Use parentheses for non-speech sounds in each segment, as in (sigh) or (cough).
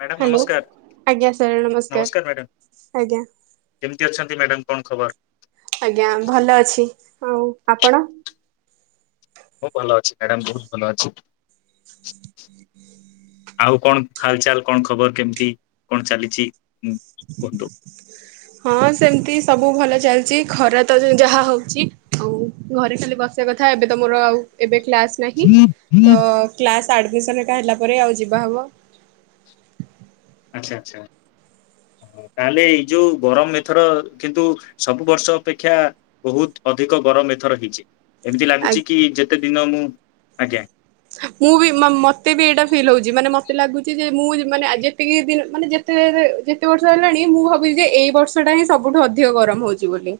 Madam hello ନମସ୍କାର ଆଜ୍ଞା sir ନମସ୍କାର୍ ନମସ୍କାର ମ୍ୟାଡ଼ାମ ଆଜ୍ଞା। କେମିତି ଅଛନ୍ତି ମ୍ୟାଡ଼ାମ କଣ୍ ଖବର୍? ଆଜ୍ଞା ଭଲ ଅଛି, ଆଉ ଆପଣ? ମୁଁ ଭଲ ଅଛି, ମ୍ୟାଡାମ୍ ବୋହୁତ୍ ଭଲ ଅଛି। ଆଉ କଣ୍ ଖାଲ୍ ଚାଲ୍ କଣ୍ ଖବର୍ କେମିତି କଣ୍ ଚାଲିଛି? ଉଁ, କୁହନ୍ତୁ? (unintelligible) ହଁ ସେମିତି ସବୁ ଭଲ ଚାଲିଛି ଖରା ତ ଯାହା ହୋଉଛି ଆଉ। ଘରେ ଖାଲି ବସିବା କଥା ଏବେ ମୋର ଆଉ ଏବେ କ୍ଲାସ୍। ନାହିଁକି ତ କ୍ଲାସ୍ ଆଡ଼ମିସନ୍ ଏକା ହେଲା ପରେ ଆଉ ଯିବା ହବ। ଆଚ୍ଛା ଆଚ୍ଛା। ତାହେଲେ ଏଇ ଯୋଉ ଗରମ୍ ଏଥର କିନ୍ତୁ ସବୁ ବର୍ଷ ଅପେକ୍ଷା ବୋହୁତ୍ ଅଧିକ ଗରମ୍ ଏଥର ହେଇଛି, ଏମିତି ଆ ଲାଗୁଛି କି ଯେତେ ଦିନ ମୁଁ ଆଜ୍ଞା। ମୁଁ ବି ମ- ମତେ ବି ଏଇଟା ଫିଲ୍ ହୋଉଛି ମାନେ ମତେ ଲାଗୁଛି ଯେ ମୁଁ ମାନେ ଯେତିକି ଦିନ ମାନେ (unintelligible) (unintelligible) ଯେତେ ବର୍ଷ ହେଲାଣି ମୁଁ ଭାବୁଛି ଯେ ଏଇ ବର୍ଷଟା ହିଁ ସବୁଠୁ ଅଧିକ ଗରୂମ ହୋଉଛି ବୋଲି।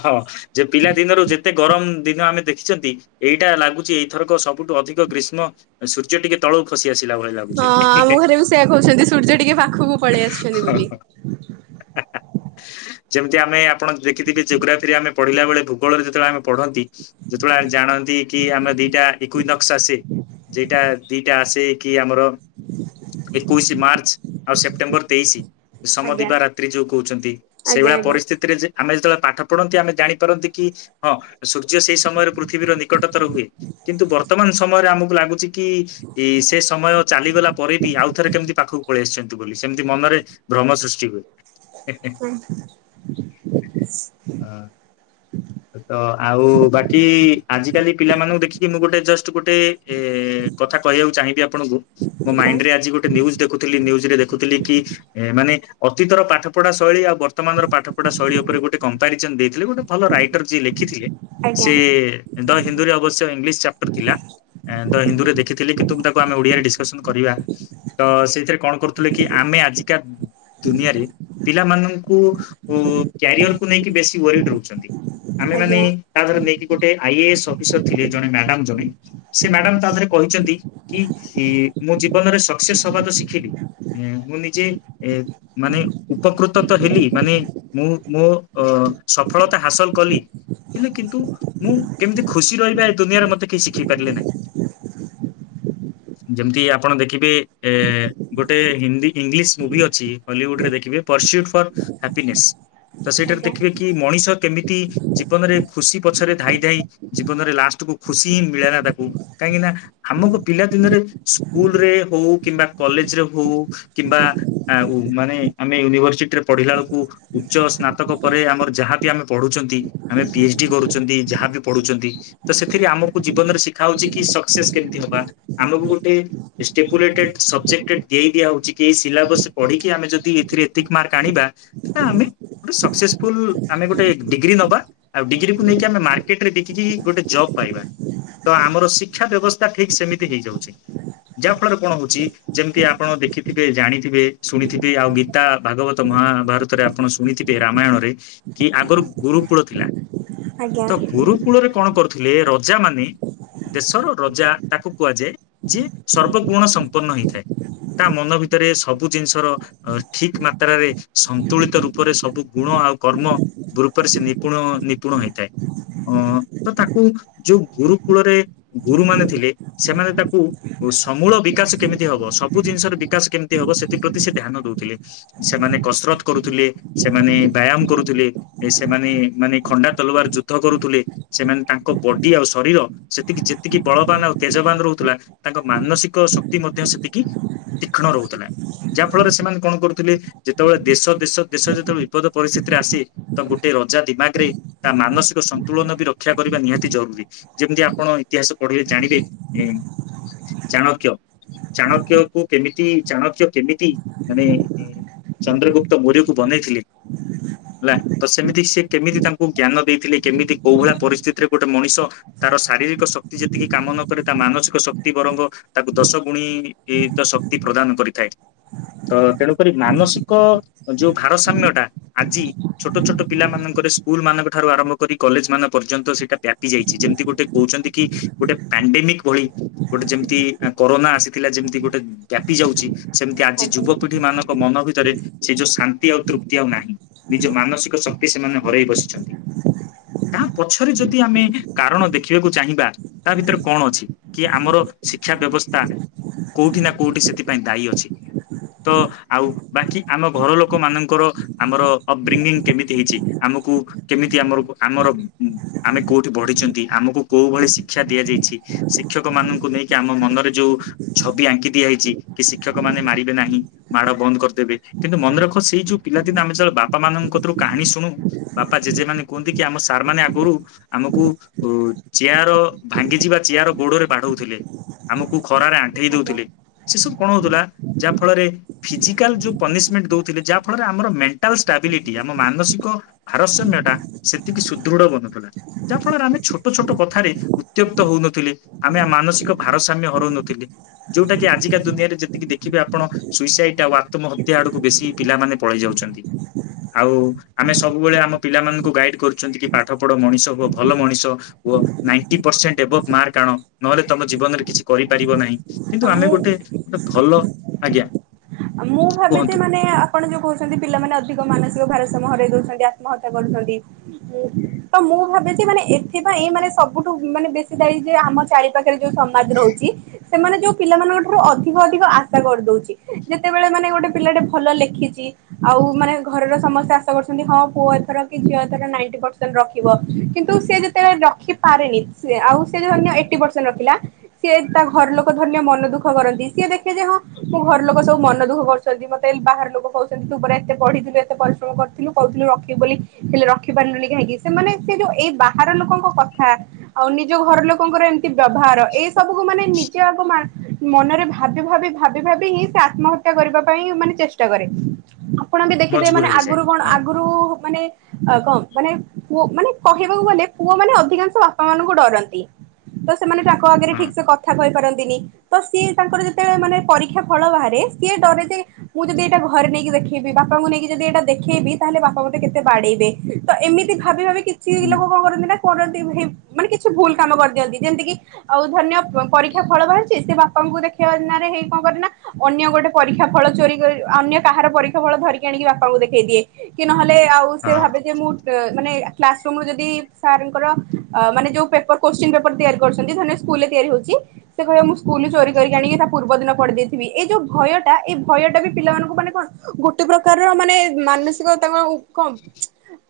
ହଁ ଯେ ପିଲା ଦିନରୁ ଯେତେ ଗରମ୍ ଦିନ ଆମେ ଦେଖିଛନ୍ତି। ଏଇଟା ଲାଗୁଛି ଏଇଥରକ ସବୁଠୁ ଅଧିକ ଗ୍ରୀଷ୍ମ ସୂର୍ଯ୍ୟ ଟିକେ ତଳୁ ଖସି ଆସିଲା ଭଳି ହଁ ଲାଗୁଛି ଆମ ଘରେ ବି ସେୟା କହୁଛନ୍ତି ସୂର୍ଯ୍ୟ ଟିକେ ପାଖକୁ ପଳେଇ ଆସିଛନ୍ତି ବୋଲି। (unintelligible) (unintelligible) ଯେମିତି ଆମେ ଆପଣ ଦେଖିଥିବେ ଯୋଗ୍ରାଫି ରେ ଆମେ ପଢିଲା ବେଳେ ଭୂଗଳରେ ଯେତେବେଳେ ଆମେ ପଢ଼ନ୍ତି। ଯେତେବେଳେ ଆ ଜାଣନ୍ତି କି ଆମ ଦିଟା ଇକୁ ନକ୍ସା ଆସେ। ଯିଟା ଟା ଦିଟା ଆସେ କି ଆମର। ଏକୋଇଶି ମାର୍ଚ୍ଚ ଆଉ ସେପ୍ଟେମ୍ବର ତେଇଶି। ଆଜ୍ଞା ସମଦିବା ରାତ୍ରି ଯୋଉ କହୁଛନ୍ତି ଆଜ୍ଞା ସେଇଭଳିଆ ପରିସ୍ଥିତିରେ ଯେ ଆମେ ଯେତେବେଳ ପାଠ ପଢନ୍ତି ଆମେ ଜାଣିପାରନ୍ତି କି ହଁ ସୂର୍ଯ୍ୟ ସେଇ ସମୟରେ ପୃଥିବୀର ନିକଟତର ହୁଏ କିନ୍ତୁ ବର୍ତ୍ତମାନ ସମୟରେ ଆମକୁ ଲାଗୁଛି କି କି ଇ ସେ ସମୟ ଚାଲିଗଲା ପରେ ବି ଆଉଥରେ କେମିତି ପାଖକୁ ପଳେଇ ଆସିଛି। ବୋଲି ସେମିତି ମନରେ ଭ୍ରମ ସୃଷ୍ଟି ହୁଏ ହେଁ -ହେଁ। (unintelligible) ହଁ। ତ ଆଉ ବାକି ଆଜିକାଲି ପିଲାମାନଙ୍କୁ ଦେଖିକି ମୁଁ ଗୋଟେ ଜଷ୍ଟ ଗୋଟେ ଏଁ ଏ କଥା କହିବାକୁ ଚାହିଁବି ଆପଣଙ୍କୁ ମୋ ଆଜ୍ଞା ମାଇଣ୍ଡ ରେ ଆଜି ଗୋଟେ ନ୍ୟୂ୍ଜ ଦେଖୁଥିଲି ନ୍ୟୂଜ୍ ରେ ଦେଖୁଥିଲି କି ଏ ମାନେ ଅତୀତର ପାଠ ପଢା ଶୈଳୀ ଆଉ ବର୍ତ୍ତମାନର ପାଠ ପଢା ଶୈଳୀ ଉପରେ ଗୋଟେ କମ୍ପାରିଜନ୍ ଦେଇଥିଲେ ବଟ୍ ଗୋଟେ ଭଲ ରାଇଟର ଯିଏ ଲେଖିଥିଲେ ଆଜ୍ଞା ସେ ଦ ହିନ୍ଦୀରେ ଅବଶ୍ୟ ଇଂଲିଶ ଚାପଟର ଥିଲା ଆଁ ଦ ହିନ୍ଦୁରେ ଦେଖିଥିଲି କିନ୍ତୁ ତାକୁ ଆମେ ଓଡିଆରେ ଡିସକସନ କରିବା। ତ ସେଇଥିରେ କଣ କରୁଥିଲେ କି ଆମେ ଆଜିକା ଦୁନିଆରେ ପିଲାମାନଙ୍କୁ ଉଁ କ୍ୟାରିଅର କୁ ନେଇକି ବେଶୀ ଓରିଡ ରହୁଚନ୍ତି ଆମେ ମାନେ ଆଜ୍ଞା ଆଜ୍ଞା ତାଧରେ ନେଇକି ଗୋଟେ ଆଇଏଏସ୍ ଅଫିସର ଥିଲେ ଜଣେ ମ୍ୟାଡାମ ଜଣେ ସେ ମ୍ୟାଡାମ ତା ଦେରେ କହିଛନ୍ତି କି ଇ ମୁଁ ଜୀବନରେ ସକ୍ସେସ୍ ହବା ତ ଶିଖିଲି ଏଁ ମୁଁ ନିଜେ ଏ ମାନେ ଉପକୃତ ତ ହେଲି ମାନେ ମୁଁ ମୋ ଅ ସଫଳତା ହାସଲ କଲି ହେଲେ କିନ୍ତୁ ମୁଁ କେମିତି ଖୁସି ରହିବା ଏ ଦୁନିଆରେ ମୋତେ କେହି ଶିଖେଇ ପାରିଲେ ନାହିଁ। ଯେମିତି ଆପଣ ଦେଖିବେ ଏ ଗୋଟେ ହିନ୍ଦୀ ଇଂଲିଶ ମୁଭି ଅଛି। ହଲିଉଡ ରେ ଦେଖିବେ ପର୍ଶିଉଡ ଫର୍ ହେପିନେସ ତ ସେଟାରୁ ଆଜ୍ଞା କି ମଣିଷ କେମିତି ଜୀବନରେ ଖୁସି ପଛରେ ଧାଇଁ ଧାଇଁ ଜୀବନରେ ଲାଷ୍ଟ କୁ ଖୁସି ହିଁ ମିଳେ ନା ତାକୁ। କାହିଁକି ନା ହାମକୁ ପିଲା ଦିନରେ ସ୍କୁଲ ରେ ହଉ କିମ୍ବା କଲେଜରେ ହଉ କିମ୍ବା ଆ ମାନେ ଆମେ ୟୁନିଭରସିଟି ରେ ପଢିଲା ବେଳକୁ ଉଚ୍ଚ ସ୍ନାତକ ପରେ ଆମର ଯାହାବି ଆମେ ପଢ଼ୁଚନ୍ତି ଆମେ ପିଏଚ୍ଡି କରୁଚନ୍ତି ଯାହା ବିି ପଢ଼ୁଚନ୍ତି ତ ସେଥିରେ ଆମକୁ ଜୀବନରେ ଶିଖା ହଉଚି କି ସକ୍ସେସ୍ କେମିତି ହବା ଆମକୁ ଗୋଟେ ଷ୍ଟେପୁଲେଟେଡ୍ ସବଜେକ୍ଟଟେଡ୍ ଦେଇ ଦିଆ ହଉଛି କି ସିଲାବସ ପଢିକି ଆମେ ଯଦି ଏଥିରେ ଏତିକି ମାର୍କ ଆଣିବା ତ ଆମେ ଗୋଟେ ସକ୍କସେସ ଫୁଲ୍ ଆମେ ଗୋଟେ ଡିଗ୍ରୀ ନବା ଆଉ ଡିଗ୍ରୀକୁ ନେଇକି ଆମେ ମାର୍କେଟରେ ବିକିକି ଗୋଟେ ଜବ ପାଇବା। ତ ଆମର ଶିକ୍ଷା ବ୍ୟବସ୍ଥା ଠିକ୍ ସେମିତି ହେଇଯାଉଛି ଯାହା ଫଳରେ କଣ ହଉଚି ଯେମିତି ଆପଣ ଦେଖିଥିବେ ଜାଣିଥିବେ ଶୁଣିଥିବେ ଆଉ ଗୀତା ଭାଗବତ ମହାଭାରତରେ ଆପଣ ଶୁ ଶୁଣିଥିବେ ରାମାୟଣରେ କି ଆଗରୁ ଗୁରୁକୂଳ ଥିଲା ଆଜ୍ଞା ତ ଗୁରୁ କୂଳରେ କଣ କରୁଥିଲେ ରଜା ମାନେ ଦେଶର ରଜା ତାକୁ କୁହାଯାଏ ଯିଏ ସର୍ବଗୁଣ ସମ୍ପନ୍ନ ହେଇଥାଏ। ତା ମନ ଭିତରେ ସବୁ ଜିନିଷର ଅ ଠିକ ମାତ୍ରାରେ ସନ୍ତୁଳିତ ରୂପରେ ସବୁ ଗୁଣ ଆଉ କର୍ମ ଦୂର୍ପରେ ସେ ନିପୁଣ ନିପୁଣ ହେଇଥାଏ। ଅ ତ ତାକୁ ଯୋଉ ଗୁରୁକୂଳରେ ଗୁରୁମାନେ ଥିଲେ ସେମାନେ ତାକୁ ଓ ସମୂଳ ବିକାଶ କେମିତି ହବ ସବୁ ଜିନିଷରେ ବିକାଶ କେମିତି ହବ ସେଥିପ୍ରତି ସେ ଧ୍ୟାନ ଦଉଥିଲେ। ସେମାନେ କସରତ କରୁଥିଲେ ସେମାନେ ବ୍ୟାୟାମ କରୁଥିଲେ ଏ ସେମାନେ ମାନେ ଖଣ୍ଡା ତଲୁୱାର ଯୁଦ୍ଧ କରୁଥିଲେ। ସେମାନେ ତାଙ୍କ ବଡି ଆଉ ଶରୀର ସେତିକି ଯେତିକି ବଳବାନ ଆଉ ତେଜବାନ ରହୁଥିଲା ତାଙ୍କ ମାନସିକ ଶକ୍ତି ମଧ୍ୟ ସେତିକି ତୀକ୍ଷ୍ଣ ରହୁଥିଲା। ଯାହା ଫଳରେ ସେମାନେ କଣ କରୁଥିଲେ ଯେତେବେଳେ ଦେଶ ଦେଶ ଦେଶ ଯେତେବେଳେ ବିପଦ ପରିସ୍ଥିତି ସେତିରେ ଆସେ ତ ଗୋଟେ ରଜା ଦିମାଗ ରେ ତା ମାନସିକ ସନ୍ତୁଳନ ବି ରକ୍ଷା କରିବା ନିହାତି ଜରୁରୀ। ଯେମିତି ଆପଣ ଇତିହାସ ପଢିଲେ ଜାଣିବେ ଚାଣକ୍ୟ ଚାଣକ୍ୟ କୁ କେମିତି ଚାଣକ୍ୟ କେମିତି ମାନେ ଚନ୍ଦ୍ରଗୁପ୍ତ ମୋରିୟକୁ ବନେଇଥିଲି। ହେଲା ତ ସେମିତି ସି କେମିତି ତାଙ୍କୁ ଜ୍ଞାନ ଦେଇଥିଲେ କେମିତି କୋଉ ଭଳିଆ ପରିସ୍ଥିତିରେ ଗୋଟେ ମଣିଷ ତାର ଶାରୀରିକ ଶକ୍ତି ଯେତିକି କାମ ନ କରେ ତା ମାନସିକ ଶକ୍ତି ବରଙ୍ଗ ତାକୁ ଦଶ ଗୁଣି ତ ଶକ୍ତି ପ୍ରଦାନ କରିଥାଏ। ତ ତେଣୁକରି ମାନସିକ ଯୋଉ ଭାରସାମ୍ୟ ଟା ଆଜି ଛୋଟ ଛୋଟ ପିଲାମାନଙ୍କରେ ସ୍କୁଲ ମାନଙ୍କ ଠାରୁ ଆରମ୍ଭ କରି କଲେଜ ମାନ ପର୍ଯ୍ୟନ୍ତ ସେଇଟା ବ୍ୟାପି ଯାଇଚି ଯେମିତି ଗୋଟେ କହୁଛନ୍ତି କି ଗୋଟେ ପଣ୍ଡେନିକି ଭଳି ଗୋଟେ ଯେମିତି କରୋନା ଆସିଥିଲା ଯେମତି ଗୋଟେ ବ୍ୟାପି ଯାଉଚି ସେମିତି ଆଜି ଆଜ୍ଞା ଯୁବପିଢ଼ି ମାନଙ୍କ ମନ ଭିତରେ ସେ ଯୋଉ ଶାନ୍ତି ଆଉ ତୃପ୍ତି ଆଉ ନାହିଁ। ନିଜ ମାନସିକ ଶକ୍ତି ସେମାନେ ହରେଇ ବସିଛନ୍ତି କାହା ପଛରେ ଯଦି ଆମେ କାରଣ ଦେଖିବାକୁ ଚାହିଁବା ତା ଭିତରେ କଣ ଅଛି କି ଆମର ଶିକ୍ଷା ବ୍ୟବସ୍ଥା କୋଉଠି ନା କୋଉଠି ସେଥିପାଇଁ ଦାୟୀ ଅଛି। ତ ଆଉ ବାକି ଆମ ଘର ଲୋକ ମାନଙ୍କର ଆମର ଅପବ୍ରିଙ୍ଗନି କେମିତି ହେଇଚି ଆମକୁ କେମିତି ଆମରକୁ ଆମର ଆମେ କୋଉଠି ବଢିଛନ୍ତି ଆମକୁ କୋଉ ଭଳି ଶିକ୍ଷା ଦିଆଯାଇଛି। ଶିକ୍ଷକ ମାନଙ୍କୁ ନେଇକି ଆମ ମନରେ ଯୋଉ ଛବି ଆଙ୍କି ଦିଆହଇଚି କି ଶିକ୍ଷକ ମାନେ ମାରିବେ ନାହିଁ ମାଡ଼ ବନ୍ଦ କରିଦେବେ କିନ୍ତୁ ମନେରଖ ସେଇ ଯୋଉ ପିଲାଦିନ ଆମେ ଯେବେ ବାପା ମାନଙ୍କ କତିରୁ କାହାଣୀ ଶୁଣୁ ବାପା ଜେଜେ ମାନେ କୁହନ୍ତି କି ଆମ ସାରେ ମାନେ ଆଗରୁ ଆମକୁ ଚେୟାର ଭାଙ୍ଗି ଯିବା ଚେୟାର ଗୋଡ଼ରେ ବାଡ଼ଉଥିଲେ। ଆମକୁ ଖରାରେ ଆଣ୍ଠେଇ ଦଉଥିଲି ସେ ସବୁ କଣ ହଉଥିଲା ଯାହା ଫଳରେ ଫିଜିକାଲ ଯୋଉ ପନିସିମେଣ୍ଟ ଦଉଥିଲେ ଯାହା ଫଳରେ ଆମର ମେଣ୍ଟାଲସ୍ ଷ୍ଟାବିଲିଟି ଆମ ମାନସିକ ଭାରସାମ୍ୟ ଟା ସେତିକି ସୁଦୃଢ଼ ବନୁଥିଲା। ଯାହା ଫଳରେ ଆମେ ଛୋଟ ଛୋଟ କଥାରେ ଉତ୍ତ୍ୟକ୍ତ ହଉନଥିଲେ ଆମେ ମାନସିକ ଭାରସାମ୍ୟ ହରଉନଥିଲେ ଯୋଉଟା କିି ଆଜିକା ଦୁନିଆରେ ଯେତିକି ଦେଖିବେ ଆପଣ ସୁଇସାଇଟି ଆଉ ଆତ୍ମହତ୍ୟା ଆଡ଼କୁ ବେଶୀ ପିଲାମାନେ ପଳେଇ ଯାଉଚନ୍ତି ଆଉ ଆମେ ସବୁବେଳେ ଆମ ପିଲାମାନଙ୍କୁ ଗାଇଡ଼ କରୁଚନ୍ତି କି ପାଠ ପଢ଼ ମଣିଷ ହୁଅ ଭଲ ମଣିଷ କୁଅ ନାଇଟି ପସେଣ୍ଟ ଆଣ ନହେଲେ ତମ ଜୀବନରେ କିଛି କରିପାରିବ ନାଇଁ କିନ୍ତୁ ଆଜ୍ଞା ଆମେ ମୁଁ ଗୋଟେ ଭଲ ଆଜ୍ଞା ମୁଁ ଭାବିଚି କୁହନ୍ତୁ ମାନେ ଆ ଆପଣ ଯୋଉ କହୁଚନ୍ତି ପିଲାମାନେ ଅଧିକ ମାନସିକ ଭାରସ୍ୟମ ହରାଇ ଦଉଚନ୍ତି ଆତ୍ମହତ୍ୟା କରୁଚନ୍ତି ହୁଁ ତ ମୁଁ ଭାବିଚି ମାନେ ଏଥିପାଇଁ ମାନେ ସବୁଠୁ ମାନେ ବେଶୀ ଦାଇ ଯେ ଆମ ଚାରି ପାଖରେ ଯୋଉ ସମାଜ ରହୁଚି ସେମାନେ ଯୋଉ ପିଲାମାନାନଙ୍କ ଠାରୁ ଅଧିକ ଅଧିକ ଆଶା କରିଦଉଚି ଯେତେବେଳେ ମାନେ ଗୋଟେ ପିଲାଟେ ଭଲ ଲେଖିଚି ଆଉ ମାନେ ଘରର ସମସ୍ତେ ଆଶା କରୁଚନ୍ତି ହଁ ପୁଅ ଏଥର କି ଝିଅ ଏଥର ନାଇଟି ପସେଣ୍ଟ ରଖିବ କିନ୍ତୁ ସେଯେ ତେ ରଖି ପାରେନି ସେ ଆଉ ସେଯେ ଧରିନିୟ ଏଇଟି ପସେଣ୍ଟ ରଖିଲା ସିଏ ତା ଘର ଲୋକ ଧରିନିୟ ମନ ଦୁଃଖ କରନ୍ତି ସିଏ ଦେଖେ ଯେ ହଁ ମୋ ଘର ଲୋକ ସବୁ ମନ ଦୁଃଖ କରୁଚନ୍ତି ମତେ ବାହାର ଲୋକ କହୁଚନ୍ତି ତୁ ପରା ଏତେ ପଢ଼ିଥିଲୁ ଏତେ ପରିଶ୍ରମ କରିଥିଲୁ କହୁଥିଲୁ ରଖିବୁ ବୋଲି ହେଲେ ରଖି ପାରୁଲୁନି କାହିଁକି ସେମାନେ ସେ ଯୋଉ ଏଇ ବାହାର ଲୋକଙ୍କ କଥା ଆଉ ନିଜ ଘର ଲୋକଙ୍କର ଏମି ତି ବ୍ୟବହାର ଏଇ ସବୁକୁୁ ମାନେ ନିଜେ ବାପ ମା ମନରେ ଭାବି ଭାବି ଭାବି ଭାବି ହିଁ ଆସି ଆତ୍ମହତ୍ୟା କରିବା ପାଇଁ ମାନେ ଚେଷ୍ଟା କରେ ଆପଣ ବି ଦେଖିଦେବେ ମଜବୁର ମାନେ ହେଇଯାଏ ଆଗରୁ କଣ ହଁ ଆଗରୁ ମାନେ ଆଉ କଁ ମାନେ ପୁଅ ମାନେ କହିବାକୁ ଗଲେ ପୁଅ ମାନେ ଅଧିକାଂଶ ବାପା ମାନଙ୍କୁ ଡ଼ରନ୍ତି। ତ ସେମାନେ ତାଙ୍କ ଆଗରେ ହଁ। ଠିକ୍ ସେ କ କଥା କହିପାରନ୍ତିନି ତ ସିଏ ତାଙ୍କର ଯେତେବେଳେ ମାନେ ପରୀକ୍ଷା ଫଳ ବାହାରେ ସିଏ ଡ଼ରେ ଯେ। ମୁଁ ଯଦି ଏଇଟା ଘରେ ନେଇକି ଦେଖେଇବି ବାପାଙ୍କୁ ନେଇକି ଯଦି ଏଇଟା ଦେଖେଇବି ତାହେଲେ ବାପା ମତେ କେତେ ବାଡ଼େଇବେ। ତ ଏମିତି ଭାବି ଭାବି କିଛି ହୁଁ। ଲୋକ କଣ କରନ୍ତି ନା କରନ୍ତି ମାନେ କିଛି ଭୁଲ କାମ କରିଦିଅନ୍ତି ଯେମିତି କିି। ଆଉ ଧରିନିୟ ପରୀକ୍ଷା ଫଳ ବାହାରିଚି ସେ ବାପାଙ୍କୁ ଦେଖେଇବା ନାରେ ହେଇ କଣ କରିଚି ନା ଅନ୍ୟ ଗୋଟେ। ପରୀକ୍ଷା ଫଳ ଚୋରି କରି ଅନ୍ୟ କାହାର ପରୀକ୍ଷା ଫଳ ଧରିକି ଆଣିକି ବାପାଙ୍କୁ ଦେଖେଇ ଦିଏ କି ନହେଲେ ଆଉ। ସେ ହଁ ଭାବେ ଯେ ମୁଁ। ଏ ମାନେ କ୍ଲାସ ରୁମ୍ ରୁ ଯଦି ସାରଙ୍କର ଆ ମାନେ ଯୋଉ ପେପର କୋଶ୍ଚିନ୍ ପେପର ତିଆରି କରଛନ୍ତି ଧରିନିଅ। ସ୍କୁଲରେ ତିଆରି ହଉଛି ସେ କହିବ ମୁଁ ସ୍କୁଲରେ ଚୋରି କରିକି ଆଣିକି ତା ପୁର୍ବ ଦିନ ପଢ଼ୀ ଦେଇଥିବି ଏ ଯୋଉ। ଭୟ ଟା ଏଇ ଭୟ ଟା ବି ପିଲାମାନଙ୍କୁ ମାନେ କଣ ଗୋଟେ ପ୍ରକାରର ମାନେ ମାନସିକ ତାଙ୍କ। କଣ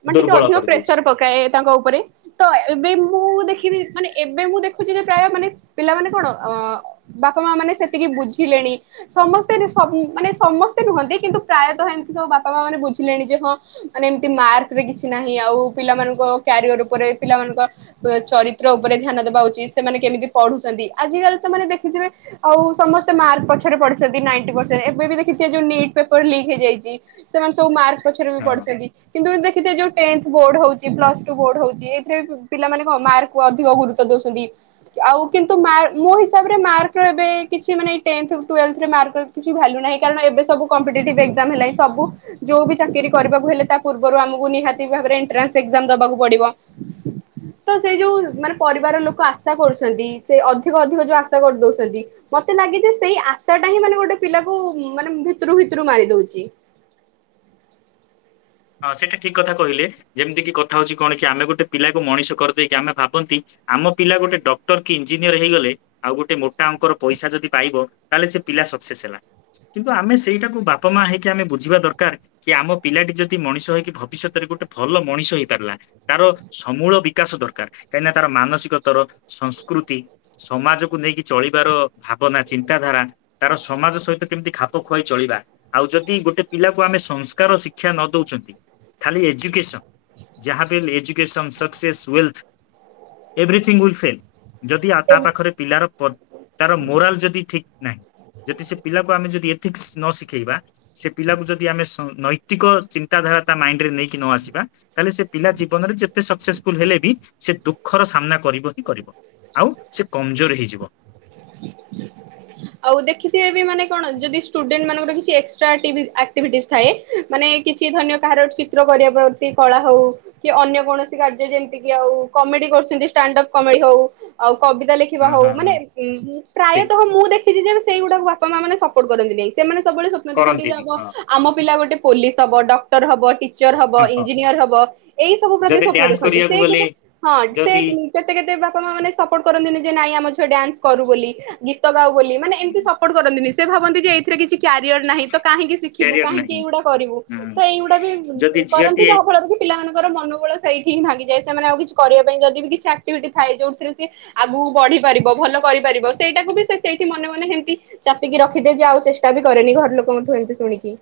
ମାନେ ଟିକେ ଦୁର୍ବଳ ଅଧିକ କରିଦଉଛି ପ୍ରେସର ପକାଏ ତାଙ୍କ ଉପରେ। ତ ଏବେ ମୁଁ ଦେଖିବି ମାନେ ଏବେ ମୁଁ ଦେଖୁଛି ଯେ ପ୍ରାୟ ମାନେ ପିଲାମାନେ କଣ ଅ। ବାପ ମା ମାନେ ସେତିକି ବୁଝିଲେଣି। ସମସ୍ତେ ଏବେ ସବ ମାନେ ସମସ୍ତେ ନୁହନ୍ତି କିନ୍ତୁ ପ୍ରାୟତଃ ଏମିତି ସବୁ ବାପା ମା ମାନେ ବୁଝିଲେଣି ଯେ ହଁ। ମାନେ ଏମତି ମାର୍କ ରେ କିଛି ନାହିଁ ଆଉ ପିଲାମାନଙ୍କ କ୍ୟାରିଅର ଉପରେ ପିଲାମାନଙ୍କ। ଏ ଚରିତ୍ର ଉପରେ ଧ୍ୟାନ ଦବା ଉଚିତ୍ ସେମାନେ କେମିତି ପଢୁଛନ୍ତି ଆଜିକାଲି ତ ମାନେ ଦେଖିଥିବେ। ଆଉ ସମସ୍ତେ ମାର୍କ ପଛରେ ପଡି। ଛନ୍ତି ନାଇନ୍ ଟି ପରସେଣ୍ଟ ଏବେ ବି ଦେଖିଥିବେ ଯୋଉ ନିଟ୍ ପେପର ଲିକ୍ ହେଇଯାଇଛି ସେମାନେ ସବୁ ମାର୍କ ପଛରେ ବି ହଁ। ପଢିଛନ୍ତି। କିନ୍ତୁ ଦେଖିଥିବେ ଯୋଉ ଟେନଥ ବୋଡ ହଉଛି ପ୍ଲସ ଟୁ ବୋଡ ହଉଛି ଏଥିରେ ପିଲାମାନେ କଣ ମାର୍କ। କୁ ଅଧିକ ଗୁରୁତ୍ୱ ଦଉଛନ୍ତି। ଆଉ କିନ୍ତୁ ମାର୍ ମୋ ହିସାବରେ ମାର୍କ ଏବେ କିଛି ମାନେ ଟେନଥ ଟୁଏଲଭଥ। ଏବେ ମାର୍କର କିଛି ଭାଲ୍ୟୁ ନାହିଁ କାରଣ ଏବେ ସବୁ କମ୍ପିଟେଟିଭ୍ ଏକ୍ଜାମ୍ ହେଲାଣି ସବୁ। ଯୋଉ ବି ଚାକିରି କରିବାକୁ ହେଲେ ତା ପୂର୍ବରୁ ଆମକୁ ନିହାତି ଭାବରେ ଏଣ୍ଟ୍ରାନ୍ସ ଏକ୍ଜାମ ଦବାକୁ ପଡିବ। (unintelligible) ତ ସେଇ ଯୋଉ ମାନେ ପରିବାର ଲୋକ ଆଶା କରୁଛନ୍ତି ସେ ଅଧିକ ଅଧିକ ଯୋଉ ଆଶା କରି ଦଉଛନ୍ତି। ମତେ ଲାଗେ ଯେ ସେଇ ଆଶାଟା ହିଁ ମାନେ ଗୋଟେ ପିଲାକୁ ମାନେ ଭିତରୁ ଭିତରୁ ମାରି ଦଉଛି। ହଁ ସେଇଟା ଠିକ୍ କଥା କହିଲେ ଯେମିତି କିି କଥା ହଉଛି କଣ କି ଆମେ ଗୋଟେ ପିଲାକୁ ମଣିଷ କରିଦେଇକି ଆମେ ଭାବନ୍ତି। ଆମ ପିଲା ଗୋଟେ ଡକ୍ଟର କି ଇଞ୍ଜିନିୟର ହେଇଗଲେ। ଆଉ ଗୋଟେ ମୋଟା ଅଙ୍କର ପଇସା ଯଦି ପାଇବ ତାହେଲେ ସେ ପିଲା ସକ୍ସେସ୍ ହେଲା। କିନ୍ତୁ ଆମେ ସେଇଟାକୁ ବାପା ମା ହେଇକି ଆମେ ବୁଝିବା ଦରକାର କି ଆମ ପିଲାଟି ଯଦି। ମଣିଷ ହେଇକି ଭବିଷ୍ୟତରେ ଗୋଟେ ଭଲ ମଣିଷ ହେଇ ପାରିଲା। ତାର ସମୂଳ ବିକାଶ ଦରକାର କାହିଁକିନା ତାର ମାନସିକତର ସଂସ୍କୃତି। ସମାଜକୁ ନେଇକି ଚଳିବାର ଭାବନା ଚିନ୍ତାଧାରା। ତାର ସମାଜ ସହିତ କେମିତି ଖାପ ଖୁଆଇ ଚଳିବା ଆଉ ଯଦି ଗୋଟେ ପିଲାକୁ ଆମେ ସଂସ୍କାର ଶିକ୍ଷା ନ ଦଉଛନ୍ତି ଖାଲି ଏଯୁକେସନ ଯାହାବି ହେଲେ ଆମେ education success wealth. Everything will fail ଯଦି ଆ ତା ପାଖରେ। ପିଲାର ପ୍ ତାର ମୋରାଲ ଯଦି ଠିକ୍ ନାହିଁ। ଯଦି ସେ ପିଲାକୁ ଆମେ ଯଦି ଏଥିକ୍ସ ନ ଶିଖେଇବା ସେ ପିଲାକୁ ଯଦି ଆମେ ସ ନୈତିକ ଚିନ ଚିନ୍ତାଧାରା ତା ମାଇଣ୍ଡ ରେ ନେଇକି ନ ଆସିବା। ତାହେଲେ ସେ ପିଲା ଜୀବନରେ ଯେତେ ସକ୍ସେସଫୁଲ ହେଲେ ବି ସେ ଦୁଃଖର ସାମ୍ନା କରିବ ହିଁ କରିବ। ଆଉ ସେ କମ୍ମଜୋର ହେଇଯିବ। ଆଉ ଦେଖିଥିବେ ବି ମାନେ କଣ ଯଦି ଷ୍ଟୁଡେଣ୍ଟ ମାନଙ୍କର କିଛି ଏକ୍ସ ଏକ୍ସଟ୍ରା ଟିଭି ଆକ୍ଟିଭିଟିସ୍ ଥାଏ ମାନେ କିଛି ଧରିନିଅ କାହାର ଗୋଟେ ଚିତ୍ର କରିବାକୁ। ତି କଳା ହଉ କି ଅନ୍ୟ କୌଣସି କାର୍ଯ୍ୟ ଯେମିତି କିି ଆଉ କମେଡି କରୁଛନ୍ତି ଷ୍ଟାଣ୍ଡଅପ୍ କମେଡି ହଉ। ଆଉ କବିତା ଲେଖିବା ହଁ ହଉ ହଁ ହଁ ମାନେ ଉଁ ଠିକ ପ୍ରାୟତଃ ମୁଁ ଦେଖ ଦେଖିଚି ଯେ ସେଇଗୁଡାକ ବାପା ମା ମାନେ ସପୋର୍ଟ କରନ୍ତି ନାଇଁ ସେମାନେ ସବୁବେଳେ ସ୍ୱପ୍ନ ଦେଖନ୍ତି ଯେ କରନ୍ତିନି ଆମ। ହଁ ଆମ ପିଲା ଗୋଟେ ପୋଲିସ ହବ ଡକ୍ଟର ହବ ଟି ଟିଚର ହବ ହଁ ହଁ ଇଞ୍ଜିନିୟର ହବ ଏଇ ସବୁ ପ୍ରତି ଯଦି ସ୍ୱପ୍ନ ଡ୍ୟାନ୍ସ ଦେଖନ୍ତି କରିବାକୁ ସେ ଗଲେ କେବେ ହଁ ସେ ଯଦି ଉଁ। କେତେ କେତେ ବାପା ମା ମାନେ ସପୋର୍ଟ କରନ୍ତିନି ଯେ ନାଇଁ ଆମ ଛୁଆ ଡାନ୍ସ କରୁ ବୋଲି ଗୀତ ଗାଉ ବୋଲି। ମାନେ ଏମିତି ସପୋର୍ଟ କରନ୍ତିନି ସେ ଭାବନ୍ତି ଯେ ଏଥିରେ କିଛି କ୍ୟାରିୟର ତ ନାହିଁ କାହିଁକିି ଶିଖିବୁ କ୍ୟାରିଅର କାହିଁକି ନାହିଁ ଏଇଗୁଡାକ କରିବୁ। ହଁ ସେଇଗୁଡା ବି ଯଦି କରନ୍ତି ଝିଅଟିଏ ଯାହା ଫଳରେ କି ପିଲାମାନଙ୍କର ମନୋବଳ ସେଇଠି ହିଁ ଭାଗିଯାଏ ସେମାନେ ଆଉ କିଛି କରିବା ପାଇଁ ଯଦି ବି କିଛି ଆକ୍ଟିଭିଟି ଥାଏ ଯେଉଁଥିରେ ସେ ଆଗକୁ ବଢି ପାରିବ ଭଲ କରିପାରିବ ସେଇଟାକୁ ବି ସେ ସେଇ ମନେ ମନେ ସେମିତି ଚାପିକି ରଖିଦିଏ ଯେ ଆଉ ଚେଷ୍ଟା ବି କରେନି ଘର ଲୋକଙ୍କଠୁ ଏମିତି ଶୁଣିକି।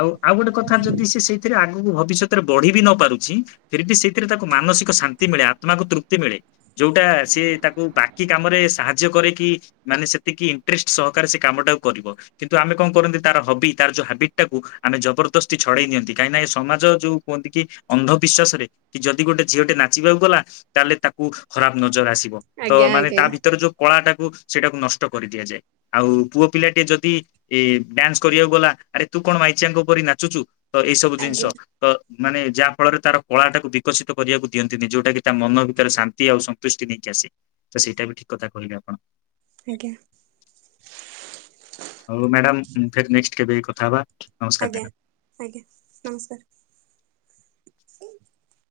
ଆଉ ଆଉ ଗୋଟେ କଥା ଯଦି ସେ ସେଇଥିରେ ଆଗକୁ ଭବିଷ୍ୟତରେ ବଢି ବି ନ ପାରୁଛି ଫିର ବି ସେଇଥିରେ ତାକୁ ମାନସିକ ଶାନ୍ତି ମିଳେ ଆତ୍ମାକୁ ତୃପ୍ତି ମିଳେ ଯୋଉଟା ସିଏ ତାକୁ ବାକି କାମରେ ସାହାଯ୍ୟ କରେ କିି? ମାନେ ସେତିକି ଇଣ୍ଟରେଷ୍ଟ ସହକାରେ ସେ କାମ ଟାକୁ କରିବ କିନ୍ତୁ ଆମେ କଣ କରନ୍ତି ତାର ହବି ତାର ଯୋଉ ହବିଟ ଟାକୁ ଆମେ ଜବରଦସ୍ତି ଛଡେଇ ଦିଅନ୍ତି କାହିଁକିନା ଏ ସମାଜ ଯୋଉ କୁହନ୍ତି କି ଅନ୍ଧବିଶ୍ୱାସ ରେ କି ଯଦି ଗୋଟେ ଝିଅଟି ନାଚିବାକୁ ଗଲା ତାହେଲେ ତାକୁ ଖରାପ ନଜର ଆସିବ ତ ଆଜ୍ଞା ମାନେ ଆଜ୍ଞା ତା ଭିତରେ ଯୋଉ କଳାଟାକୁ ସେଇଟାକୁ ନଷ୍ଟ କରି ଦିଆଯାଏ। ଆଉ ପୁଅ ପିଲା ଟେ ଯଦି ଡ୍ୟାନ୍ସ କରିବାକୁ ଗଲା ଆରେ ତୁ କଣ ମାଇଚିଆଙ୍କ ପରି ନାଚୁଚୁ ତ ଏଇ ସବୁ ଜିନିଷ ଆଜ୍ଞା ତ ମାନେ ଯାହା ଫଳରେ ତାର କଳାଟାକୁ ବିକଶିତ କରିବାକୁ ଦିଅନ୍ତିନି ଯୋଉଟା କି ତା ମନ ଭିତରେ ଶାନ୍ତି ଆଉ ଦୁଷ୍ଟି ନେଇକି ଆସେ ତ ସେଇଟା ବି ଠିକ୍ କଥା କହିଲେ ଆପଣ। ଆଜ୍ଞା। ହଉ ମ୍ୟାଡ଼ାମ୍ ଫେ-ନେକ୍ସଟ୍ କେବେ କଥା ହବା? ନମସ୍କାର ମ୍ୟାଡାମ। ଆଜ୍ଞା ଆଜ୍ଞା ନମସ୍କାର। (inaudible)